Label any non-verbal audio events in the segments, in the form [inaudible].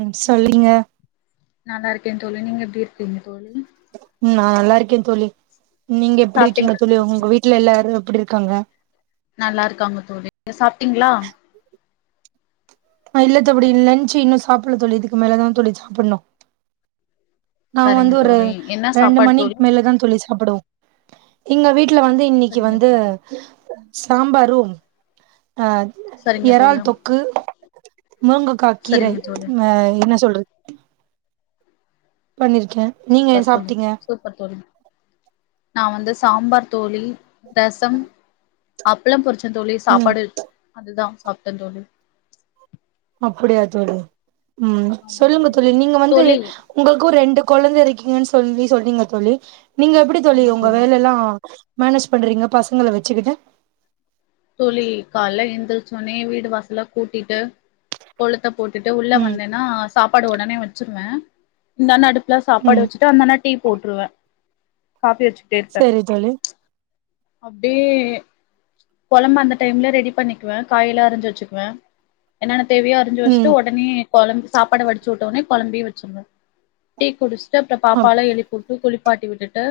ம் சொல்லுங்க நல்லா இருக்கேன் தோழி நீங்க எப்படி இருக்கீங்க தோழி ம் நா நல்லா இருக்கேன் தோழி நீங்க எப்படி சாப்ட்டீங் இருக்கீங்க தோழி உங்க வீட்டுல எல்லாரும் எப்படி இருக்காங்க நல்லா இருக்காங்க தோழி சாப்ட்டீங்களா ஆ இல்லதப்படி லஞச் இன்னு சாப்புட்ல தோழி இதுக்கு மேலதா தோழி சாப்புட்ணு நா வந்து சரிங்க ஒரு தோழி என்ன ரெண்டு சாப்பாடு மணிக் தோழி மேல தா தோழி சா சாப்படுவோம் எங்க வீட்ல வந்து இன்னக்கி சரிங்க வந்து தோழி சாம்பாரும் அ சரிங்க தோழி எறால் தொக்கு முருங்கக் கா கீரை சரிங்க தோழி ஹ என்ன சொல்றது பண்ணிறிக்கே சூப்பர் சொல்லுங் சூப்பர் தோழி நா வந்து சாம்பார் தோழி ரசம் அப்பலம் பொறிச்ச தோழி ம் சாப்பாடு அதுதா சாப்ட தோழி அப்டியா தோழி ம் சொல்லுங்க தோழி நீங்க வந்து தோழி உங்களுக்கும் ரெண்டு குழந்த இருக்கீங்கன்னு சொல்லி சொன்னீங்க தோழி நீங்க எப்டி தோழி உங்க வேல எல்லா மேனேஜ் பண்றீங்க பசங்கள வச்சிகிட்டு தோழி கால்ல எந்திரிச்சோனே வீடு வாசல்லா கூட்டிட்டு கோலத்த போட்டுட்டு உள்ள ம் வந்தேனா சாப்பாடு உடனே வச்சிருவே இந்தான அடுப்புல சாப்பாடு ம் வச்சி ட்டவந்தனா டீ போட்ருவ காபி வச்சு சரி தோழி அப்டே ஏ குழம்பு அந்த டைம்ல ரெடி பண்ணிக்குவ காயல்லா அறி்ஞ்சி வச்சுக்குவ என்னன்ன தேவையோ அரிஞ்சு ம் வஸ்ட்டு உடனே குழம் சாப்பாட வடிச்சி உட்டோனே குழம்பையு வச்சுர்னு டீ குடிஸ்ட்டு அப்பறம் அப் பாப்பாலா எழுப்புட்டு குளிப்பாட்டி விட்டுட்டு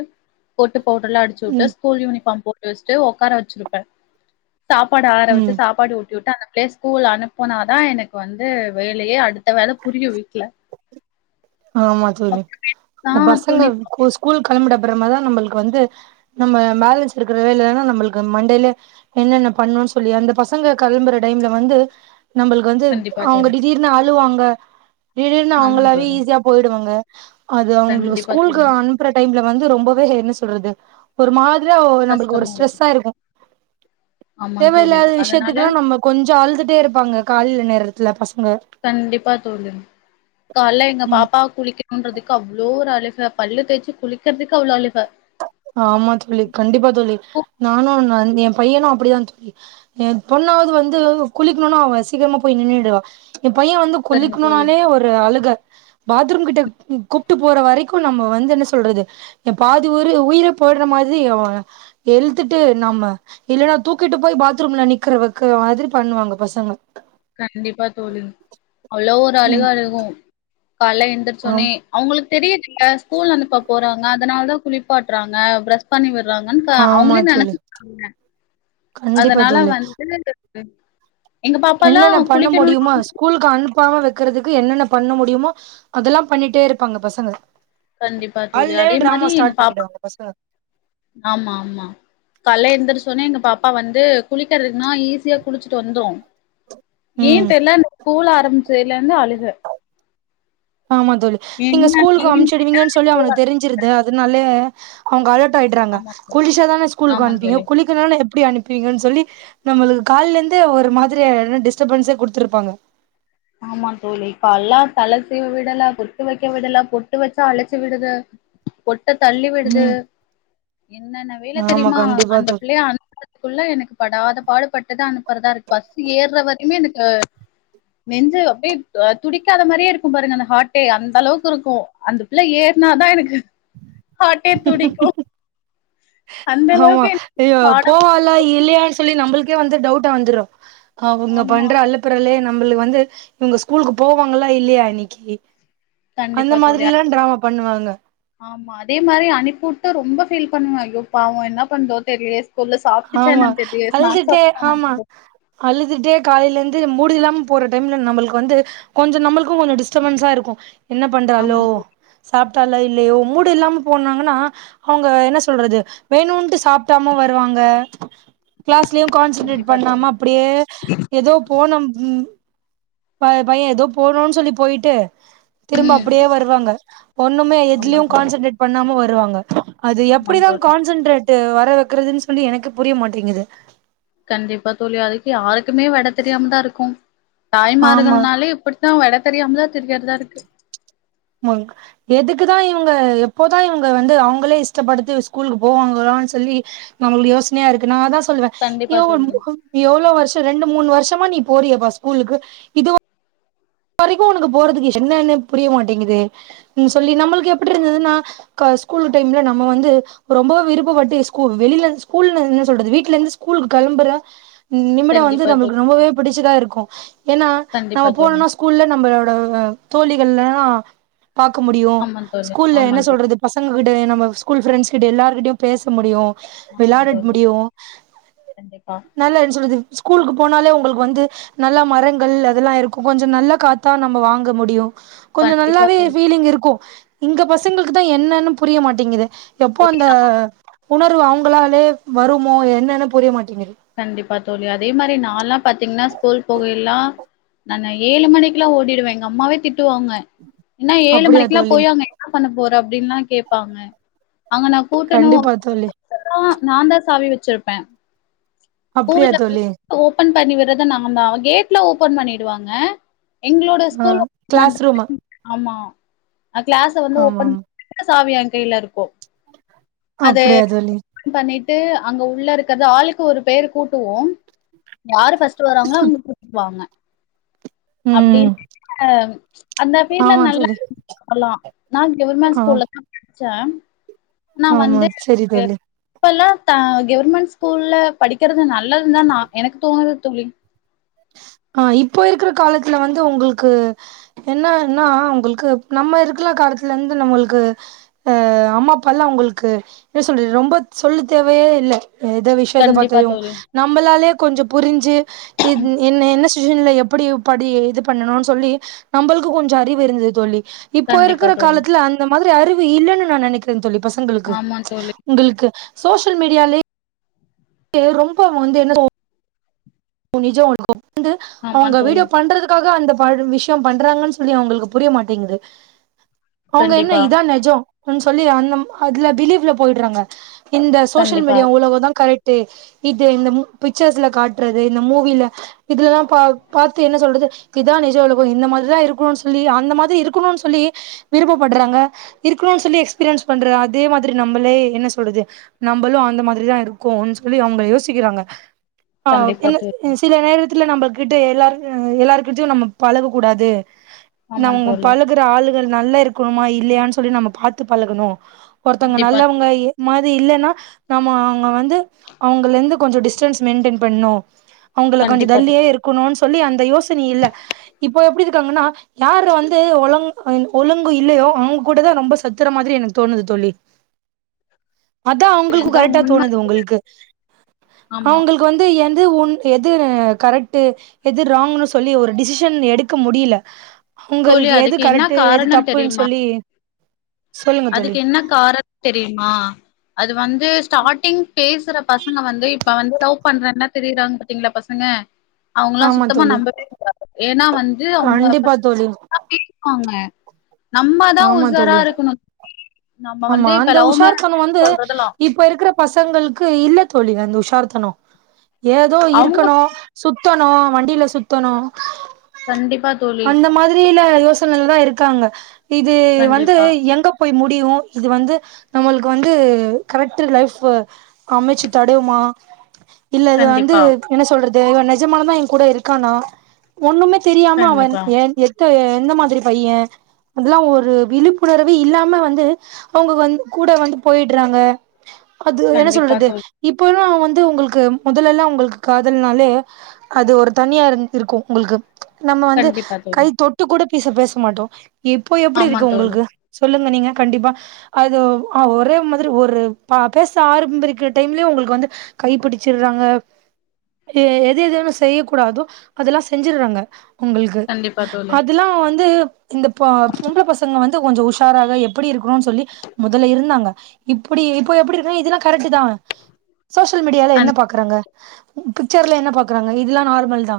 போட்டு பவுடர் எலாம் அடிச்சி உட்டு ம் ஸ்கூல் யூனிஃபார்ம் போட்டு வஸ்ட்டு உக்கார வச்சிருப்ப சாப்பாடு ஆற வச்சு ம் சாப்பாடு ஊட்டி உட்டு அந்த பிளேஸ் ஸ்கூல் அனுப்புனாதா எனக் வந்து வேலையே அடுத்த வேல புரியு வீட்ல ஆமா தோழி ஆ இந்த பசங்க துணி ஸ்கூல் கிளம்பிட அப்றமா தா நம்ளுக்கு வந்து நம்ம பேலன்ஸ் இருக்கிற வேலன்னா நம்ளுக்கு மண்டேலே என்னென்ன பண்ணு சொல்லி அந்த பசங்க களம்புற டைம்ல வந்து நம்ளுக் வந்து கண்டிப்பா அவுங்க தோழி டிஜிர்னு அழுவாங்க டிடீர்னு ஆமா அவுங்களாவே தோழி ஈஸியா போய்டுவாங்க அது அவுங்கள கண்டிப்பா ஸ்கூலுக்கு தோழி அனுப்புற டைம்ல வந்து ரொம்பவே என்ன சொல்றது ஒரு மாதிரியா நம்ளுக்கு ஒரு ஸ்ட்ரெஸ்ஸா இருக்கு ஆமா தோழி தேவயில்லாத அதனால விஷயத்துக்லா நம்ம கொஞ்சோ அழுதுட்டே இருப்பாங்க கால்ல நேரத்துல பசங்க கண்டிப்பா தோழி கால்ல எங்க ம் பாப்பா குளிக்க தோன்றதுக்கு அவ்ளோ ஒரு அழுக பல்லு தேய்ச்சி குளிக்கறதுக்கு அவ்ளோ அழுக ஆமா தோழி கண்டிபா தோழி ஓ! நானு அவன் எ பையனு அப்டிதா தோழி என் பொண்ணாவது வந்து குளிக்கணுனா அவ சீக்கிரமா போய் நின்னிடுவா என் பையன் வந்து சரிங்க தோழி குளிக்கணுனாலே ஒரு அழுக பாத்ரூம் கிட்ட கூப்ட்டு போற வரைக்கும் நம்ம வந்து என்ன சொல்றது எ பாதி உயிர் உயிரே போய்டுற மாரி அவ எளுதுட்டு நம்ப இல்லனா தூக்கிட்டு போய் பாத்ரூம்ல நிக்கறவக்ற மாதிரி பண்ணுவாங்க பசங்க கண்டிப்பா தோழி அவ்ளோ ஒரு அழுக ம் அழுகும் கால்ல எந்திரசோனே ஆம் அவுங்ளுக்கு தெரிதில்ல ஸ்கூல் அனுப்ப போறாங்க அதனால தா குளிப்பாட்றாங்க பிரஷ் பண்ணி விடுறாங்கன்டு ஆமா அவுங்ளே தோழி நனச்சிக்றாங்க கண்டிப்பா தோழி எங்க பாப்பாலாம் என்னென்ன பண்ண குளிக்கணும்னா முடியுமோ அத சொ ஸ்கூலுக்கு அனுப்பாம வக்கிறதுக்கு என்னென்ன பண்ண முடியுமோ அதெல்லா பண்ணிட்டே இருப்பாங்க பசங்க கண்டிப்பா தோழி கால்லே அதே டிராமா மாரி எங்க ஸ்டார்ட் பாப்பா பண்ணிடுவாங்க பசங்க ஆமா ஆமா கால்ல எழுந்திரச்சோன்னே எங்க பாப்பா வந்து குளிக்கிறதுக்குன்னா ஈஸியா குளிச்சுட்டு வந்துடோ ஏ ம் தெர்ல அந்த ஸ்கூல் ஆரம்பிச்சதுல்ல இருந்து அழுக ஆமா தோழி நீங்க என்ன ஸ்கூலுக்கு ஏன் கேட்டா அம்ச்சிடுவீங்கன்னு சொல்லி ஸ்கூல் அவனக்கு தெரிஞ் சிறுது அதனாலே அவுங்க அலர்ட் ஆய்டுறாங்க ஆமா தோழி, குளிச்சா தான ஸ்கூலுக்கு ஆமா அனுப்புவீங்க தோழி. குளிக் இதனால எப்டி அனுப்புவீங்கன்னு சொல்லி நம்ளுக்கு கால்ல இர்ந்தே ஒரு மாதிரி டிஸ்டபன்ஸ் குடுத்துருப்பாங்க ஆமா தோழி இப்பல்லா தலை சீவ விடல பொட்டு வைக்க விடல பொட்டு வெச்சா அலச்சு விடுது பொட்ட தள்ளி விடுது ம் என்னன்ன வேல ஆமா தெரியுமா கண்டிப்பா அந்த தோழி பிள்ளைய அனுப்புறது க்குள்ள எனக்கு படாத பாடுபட்டுதா அனுப்புறதா இருக்கு பஸ்சு ஏற வரயுமே எனக்கு நெஞ்சு அப்டியே அ துடிக்காத மாரியே இருக்கோ பாருங்க அந்த ஹார்டே அந்த அளவுக்கு இருக்கோ அந்த பிள்ள ஏறனாதா எனக்கு ஹாட்டே துடிக்கோ ஆமா எனக்கு ஐயோ பாடம் போவாள் ளா இல்லையானு சொல்லி நம்முளுக்கே வந்து டவுட் வந்துரோ அவுங்க ஆமா பண்ற அலப் அப்புறலே நம்முளுக்கு வந்து இவுங்க ஸ்கூலுக்கு போவாங்களா இல்லையா இன்னிக்கி கண்டிப்பா தோழி அ பண்ணுவாங்க ஆமா அதே மாரி அனுப்பிவுட்டோ ரொம்ப ஃபீல் பண்ணுவ ஐயோ பாவோ என்ன பண்தோ தெரிலயே புள்ள சாப்டுச்சா ஆமா என்னான்னு தெர்லயே ஸ்நாக்ஸ் அழுதுட்டே சாப்டுச்சா என்னான்னு ஆமா தெர்லயே அழுதுட்டே காலைல இருந்து மூடு இல்லாம போற டைம்ல நம்முளுக்கு வந்து கொஞ்சோ நம்மளுக்கு கொஞ்சோ டிஸ்டர்பன்ஸா இருக்கோ என்ன ஆமா பண்றாளோ தோழி சாப்ட்டாலோ இல்லயோ மூடு இல்லாம போனாங்கன்னா அவுங்க என்ன சொல்றது வேணுன்ட்டு சாப்ட்டாம வருவாங்க க கிளாஸ்லயு கான்சன்ட்ரேட் கண்டிப்பா தோழி. பண்ணாம அப்டியே எதோ போனம் ப பைய எதோ போணோன்னு சொல்லி போய்ட்டு திரும்ப ம். அப்டியே வருவாங்க ஒண்ணுமே ஆமா எதுலயு தோழி. கான்சென்ட்ரேட் பண்ணாம வருவாங்க அது ஆமா எப்டிதா தோழி. கான்சன்ட்ரேட்டு வர வெக்கறதுன்னு சொல்லி எனக்கு புரிய மாட்டேங்குது கண்டிப்பா தோழி அதுக்கு யாருக்குமே வெட தெரியாம தா இருக்கோ தாய் ஆமா மார்கள்னாலே இப்டி தா வெட தெரியாமாதா திரியறதா இருக்கு ஆமாங்க எதுக்குதா இவுங்க எப்போதா இவுங்க வந்து அவுங்களே இஷ்டப்படுத்து ஸ்கூலுக்கு போவாங்களானு சொல்லி நம்மளுக்கு யோசனையா இருக்குன்னா நா அதா சொல்லுவ ஏ கண்டிப்பா உ தோழி. முகோம் எவ்ளோ வர்ஷம் ரெண்டு மூணு வர்ஷமா நீ போறியேப்பா ஸ்கூலுக்கு இது ஒ வரிக்கு உனக்கு போறதுக்கு இஸ் என்னன்ன புரிய மாட்டிங்குதே சொல்லி நம்முளுக்கு எப்டி இருந்ததுன்னா க ஸ்கூல் டைம்ல நம்ம வந்து ரொம்ப விருப்பட்டு ஸ்கூல் வெளில ஸ்கூல்ல என்ன சொல்றது வீட்ல இருந்து ஸ்கூலு கெளம்புற நிமிடம் வந்து கண்டிப்பா நம்முளுக்கு தோழி. ரொம்பவே பிடிச்சதா இருக்கோ ஏன்னா நம்ம கண்டிப்பா தோழி. போனோனா ஸ்கூல்ல நம்மளோட தோழிகள்லா பாக்க முடியு ஆமா தோழி. ஸ்கூல்ல ஆமா என்ன தோழி. சொல்றது பசங்க கிட்ட நம்ம ஸ்கூல் ப்ரெண்ட்ஸ் கிட்ட எல்லார்கிட்டயு பேச முடியு ஆமா வெளையாடட் தோழி. முடியு கண்டிப்பா. நல்லா என் சொல்றது ஸ்கூலுக்கு போனாலே உங்குளுக்கு வந்து நல்லா மரங்கள் அதெல்லா இருக்கோ கொஞ்சோ நல்ல காத்தா நம்ம வாங்க முடியு கொஞ்சோ கண்டிப்பா நல்லாவே தோழி. ஃபீலிங் இருக்கோ இங்க பசங்களுக்கு தா என்னன்னு புரிய மாட்டிங்குது எப்போ அந்த உணர்வு அவங்களாலே வருமோ என்னன்னு புரிய மாட்டீங்குது கண்டிப்பா தோழி அதே மாரி நான்ல்லா பார்த்தீங்கன்னா ஸ்கூல் போகையல்லா நானு ஏழு மணிக்குலா ஓடிருவே எங்க அம்மாவே திட்டுவாங்க என்னா ஏழு அப்படியா மணிக்குலா தோழி போயி அங்க என்ன பண்ண போற அப்டீன்லா கேப்பாங்க அவுங்க நா கூட்டணோ கண்டிப்பா தோழி [unintelligible] நா தா சாவி வெச்சிருப்பே அப்படியா ஸ்கூல்ல தோழி ஓபன் பண்ணி விட்றது நா தா அவ கேட்ல ஓபன் பண்ணிடுவாங்க எங்களோட ஆ ஸ்கூல் கிளாஸ் ரூம் [inaudible] ஆமா கிளாஸ வந்து ஆமா ஓப்பன் ஆமா [inaudible] சாவி என் கையில இருக்கு அது அப்படியா தோழி [inaudible] பண்ணிட்டு அங்க உள்ள இருக்கிற ஆளுக்கு ஒரு பேரு கூட்டுவோ யாரு ஃபர்ஸ்ட் வராங்களோ அவங்க கூட்டுவாங்க அப்படி ம் [inaudible] அந்த ஃபீல்ட்ல ஆமா தோழி நல்லா நா கவர்மெண்ட் ஆ ஸ்கூல்ல தா படிச்ச நா ஆமா வந்து சரி [inaudible] தோழி இப்பல்லா கவர்மெண்ட் ஸ்கூல்ல படிக்கிறது நல்லதுதா நா எனக்கு தோணுது தோழி ஆ இப்போ இருக்கற காலத்துல வந்து உங்களுக்கு என்னன்னா ஏங்களுக்கு நம்ம இருக்கற காலத்துல இருந்து நம்மளுக்கு ஆ அம்மா அப்பா எல்லா உங்களுக்கு என்ன சொல்றது ரொம்ப சொல்ல தேவையே இல்லை எத விஷயத்த கண்டிப்பா பத்தியு தோழி நம்மளாலே கொஞ்ச புரிஞ்சு என்ன என்ன டுஷன்ல எப்டி படி இது பண்ணணு சொல்லி நம்மளுக்கு கொஞ்சோ அறிவு இருந்தது தோழி இப்போ கண்டிப்பா இருக்கிற தோழி காலத்துல அந்த மாதிரி அறிவு இல்லைன்னு நா நெனைக்கிற தோழி பசங்களுக்கு ஆமா தோழி உங்களுக்கு சோசியல் மீடியாலே ரொம்ப வந்து என்ன சொ நிஜோ உங்களுக்கு வந்து ஆமா அவுங்க தோழி வீடியோ பண்றதுக்கு எதுக்காக அந்த விஷ்யோ பண்றாங்கன்னு சொல்லி அவுங்களுக்கு புரிய மாட்டிங்குது அவுங்க என்ன கண்டிப்பா இதா நெஜோ சொல்லி அந்த அதுல பிலீவ்ல போயிட்றாங்க இந்த சோசியல் கண்டிப்பா மீடியா உலகோ தா கரெக்ட் இது இந்த பிக்சர்ஸ்ல காட்றது இந்த மூவில இதுலல்லா பா பாத்து என்ன சொல்றது இதுக்குதா நிஜ உலகோ இந்த மாதிரிதா இருக்கு சொல்லி அந்த மாதிரி இருக்கணு சொல்லி விருப்பப்பட்றாங்க இருக்கணும்னு சொல்லி எக்ஸ்பீரியன்ஸ் பண்ற அதே மாதிரி நம்மளே என்ன சொல்றது நம்மளு அந்த மாதிரிதா இருக்கோ சொல்லி அவங்க யோசிக்கிறாங்க ஆ கண்டிப்பா என்ன தோ சில நேரத்துல நம்ம கிட்ட எல்லார் எல்லாரு கிட்டயு நம்ம பழக கூடாது ஆமா நம்ம தோழி பழகுற ஆளுகள் நல்லா இருக்கணுமா இல்லையான்னு சொல்லி நம்ம பாத்து பழகணு ஒருத்தவங்க கண்டிப்பா நல்லவங்க மாரி இல்லன்னா நம்ம அவுங்க வந்து அவங்கலந்து கொஞ்ச டிஸ்டன்ஸ் மெயின்டெயின் பண்ணணு அவங்கள கொஞ்ச கண்டிப்பா தள்ளியே தோழி இருக்கணுன்னு சொல்லி அந்த யோசனி இல்ல இப்போ எப்டி இருக்காங்கன்னா யாரு வந்து ஒழுங்க் ஒழுங்கு இல்லையோ அவுங்க கூட தா ரொம்ப சுத்தற மாதிரி எனக்கு தோணுது தோழி அதா அவுங்களுக்கு இதுதா கரெக்டா உண்ம தோணுது உங்களுக்கு ஆமா அவுங்களுக்கு வந்து என் எது எது கரெக்டு எது ராங்ன்னு சொல்லி ஒரு டிசிஷன் எடுக்க முடில தோழி உங்களுக்கு எது அதுக்கு என்ன கரெக்டு எது காரணம் தப்புன்னு தெரியுமா சொல்லி சொல்லுங்க தோழி அதுக்கு என்ன கார தெரியுமா அது வந்து ஸ்டார்டிங் பேசுற பசங்க வந்து இப்ப வந்து லவ் பண்றேனா திரியறாங்கு பாத்தீங்களா பசங்க அவங்கல்லா ஆமா சுத்தமா தோழி நம்பவே கூடாது ஏன்னா வந்து அவங்க கண்டிப்பா தோழி [inaudible] பேசுவாங்க நம்மதா ஆமா உசாரா தோழி இருக்கணு நம்ம ஆமா வந்து இப்ப அந்த லவ் மேரேஜ் உஷார்தணோ வந்து சொல்றதெல்லா இப்ப இருக்கற பசங்களுக்கு இல்ல தோழி அந்த உஷார்த்தணோ ஏதோ அவங்க இருக்கணு சுத்தணு வண்டில சுத்தணு கண்டிப்பா தோழி அந்த மாதிரில யோ சனைல தா இருக்காங்க இது வந்து கண்டிப்பா எங்க போய் முடியு இது வந்து நம்மளுக்கு வந்து கரெக்ட்டில்ட் லைஃப்பா அமைச்சு தடையுமா இல்ல இது வந்து கண்டிப்பா என்ன சொல்றது இவன் நிஜமாலுந்தா ஏ கூட இருக்கானா ஒண்ணுமே தெரியாம அவன் கண்டிப்பா ஏன் எது த்து எந்த மாதிரி பைய அதெல்லா ஒரு விழிப்புணர்வே இல்லாம வந்து அவுங்க வந்து கூட வந்து போயிற்றாங்க அது என்ன கண்டிப்பா சொல்றது தோழி இப்பெல்லா வந்து உங்ளுக்கு மொதலெல்லா உங்ளுக்கு காதல்னாலே அது ஒரு தனியா இருந்துருக்கு உங்ளுக்கு நம்ம வந்து கண்டிப்பா கை தோழி தொட்டு கூட பேச பேச மாட்டோ இப்போ எப்டி ஆமா இருக்கு தோழி உங்ளுக்கு சொல்லுங்க நீங்க கண்டிப்பா அது ஆ ஒரே மாதிரி ஒரு பேச ஆரம்பிர்கிற டைம்லயு உங்ளுக்கு வந்து கைப் பிடிச்சிற்றாங்க எது எதுன்னு செய்ய கூடாதோ அதெல்லா செஞ்சிற்றாங்க உங்ளுக்கு கண்டிப்பா தோழி அதெல்லா வந்து இந்த பொ பொம்பளை பசங்க வந்து கொஞ்சோ உஷாராக எப்டி இருக்குணுனு சொல்லி மொதல்ல இருந்தாங்க இப்டி இப்ப எப்டி இருக்கு இதெல்லா கரெக்ட்டு தா சோசியல் மீடியால என்ன கண் பாக்குறாங்க பிக்சர்ல என்ன பாக்குறாங்க இதெல்லா நார்மல் தா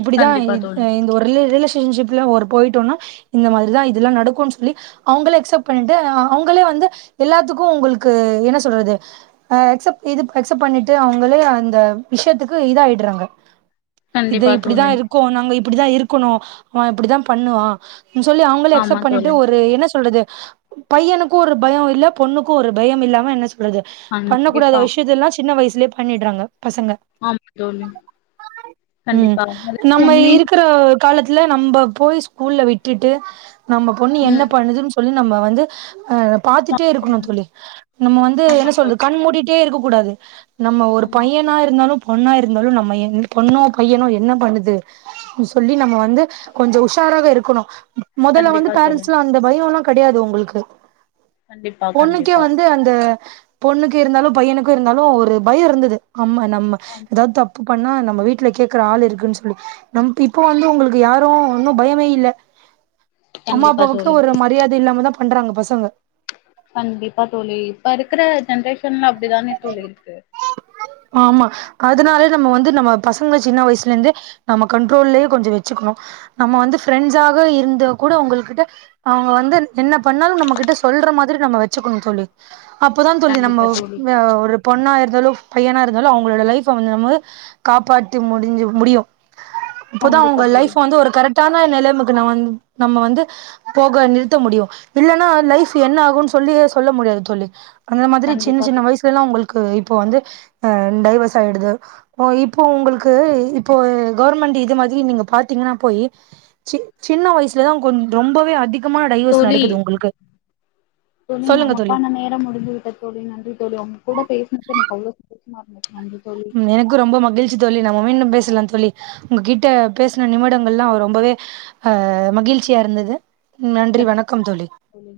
இப்டிதா கண்டிப்பா இந் தோழி இந்த ஒரு ரிலே ரிலேசே ரிலேசன் சிப் போயிட்டம்னா இந்த மாதிரிதா இதெல்லா நடக்கு சொல்லி அவுங்களே எக்செப்ட் பண்ணிட்டு அவுங்களே வந்து எல்லாத்துக்கு உங்ளுக்கு என்ன சொல்றது அ எக்செப்ட் இது எக்செப்ட் பண்ணிட்டு அவுங்களே அந்த விஷியத்துக்கு இது ஆயிடுறாங்க இது கண்டிப்பா இப்டிதா தோழி இருக்கு நாங்க இப்டிதா இருக்குணு அவன் இப்டிதா பண்ணுவா சொல்லி அவுங்களே ஆமா அக்செப்ட் பண்ணிட்டு தோழி ஒரு என்ன சொல்றது பையனுக்கு ஒரு பயம் இல்ல பொண்ணுக்கு ஒரு பயம் இல்லாம என்ன சொல்றது பண்ணக் கூடாத கண்டிப்பா விஷயத்தெல்லா சின்ன வைஸ்லியே பண்ணிற்றாங்க பசங்க ஆமா தோழி ம் கண்டிப்பா நம்ம உண்மையு இருக்குற ந்த காலத்துல நம்ம போய் ஸ்கூல்ல விட்டுட்டு நம்ம பொண்ணு என்ன ம் பண்ணுதுன்னு சொல்லி நம்ம வந்து அ‌ பாத்துட்டே இருக்குணு தோழி நம்ம வந்து ஆமா என்ன தோழி சொல்றக் கண் மூடிட்டே இருக்க கூடாது நம்ம ஒரு ஆமா பையனா இருந்தாலு பொண்ணா இருந்தாலு நம்ம பொண்ணோ பையனோ என்ன பண்ணுது சொல்லி நம்ம வந்து கொஞ்சோ உஷாராவே இருக்குணு மொதல்ல வந்து கண்டிப்பா தோழி பேரண்ட்ஸ்லா அந்த பயோல்லா கெடையாது உங்ளுக்கு கண்டிப்பா பொண்ணுக்கே கண்டிப்பா வந்து அந்த பொண்ணுக்கு இருந்தாலு பையனுக்கு இருந்தாலு ஒரு பயோ இருந்துது ஆமா நம்ம ஆ எதாவுது தப்பு பண்ணா நம்ம வீட்டுல கேக்குற ஆள் இருக்குன்னு சொல்லி நம்ப் இப்ப வந்து உங்ளுக்கு யாரு ஒன்னு பயமே இல்ல [inaudible] அம்மா அப்பாவுக்கு தோழி ஒரு மரியாதை இல்லாமதா பண்றாங்க பசங்க கண்டிப்பா தோழி இப்ப இருக்குற ஜென்ரேஷன்ல அப்டிதானே தோழி இருக்கு ஆமா அதுனாலே நம்ம வந்து நம்ம பசங்கள சின்ன வயசுல இருந்தே நம்ம கண்ட்ரோல்லே கொஞ்சோ வச்சுக்குணு நம்ம வந்து ஃப்ரெண்ட்ஸாக இருந்த கூட உங்கள் கிட்ட அவுங்க வந்து என்ன பண்ணாலு நம்ம கிட்ட சொல்ற மாதிரி நம்ம வச்சுக்குணு தோழி அப்பதா தோழி நம்ம கண்டிப்பா தோழி ஒரு பொண்ணா இருந்தாலு பையனா இருந்தாலு அவுங்களோட லைஃப் வந்த போது காப்பாற்றி முடிஞ்சி முடியு இப்பதா கண்டிப்பா அவுங்க தோழி லைஃப் வந்து ஒரு கரெக்ட் டான நிலமக்கு நா வந்து நம்ம வந்து போக நிறுத்த முடியு இல்லனா லைஃப் என்ன ஆகுனு சொல்லி சொல்ல முடியாது தோழி அந்த மாரி சின்ன கண்டிப்பா தோ சின்ன வயசுலெல்லா அவுங்குளுக்கு இப்போ வந்து அ டைவஸ் ஆயிடுது ஓ இப்போ உங்களுக்கு இப்போ கவர்மெண்டு இது மாதிரி நீங்க பாத்தீங்கனா போயி சி சின்ன வயசுல தா கொண் ரொம்பவே அதி தோழி தோழி நமக்கான நேரம் முடிந்து விட்டது தோழி நன்றி தோழி உங்க கூட பேசுனது எனக்கு அவ்ளோ சந்தோஷமா இருந்துச்சு நன்றி தோழி ம் எனக்கு ரொம்ப மகிழ்ச்சி தோழி நம்ம மீண்டும் பேசலா தோழி உங்க கிட்ட பேசன நிமிடங்கள்லா ரொம்பவே அ மகிழ்ச்சியா இருந்தது நன்றி சரி, வணக்கம் தோழி தோழி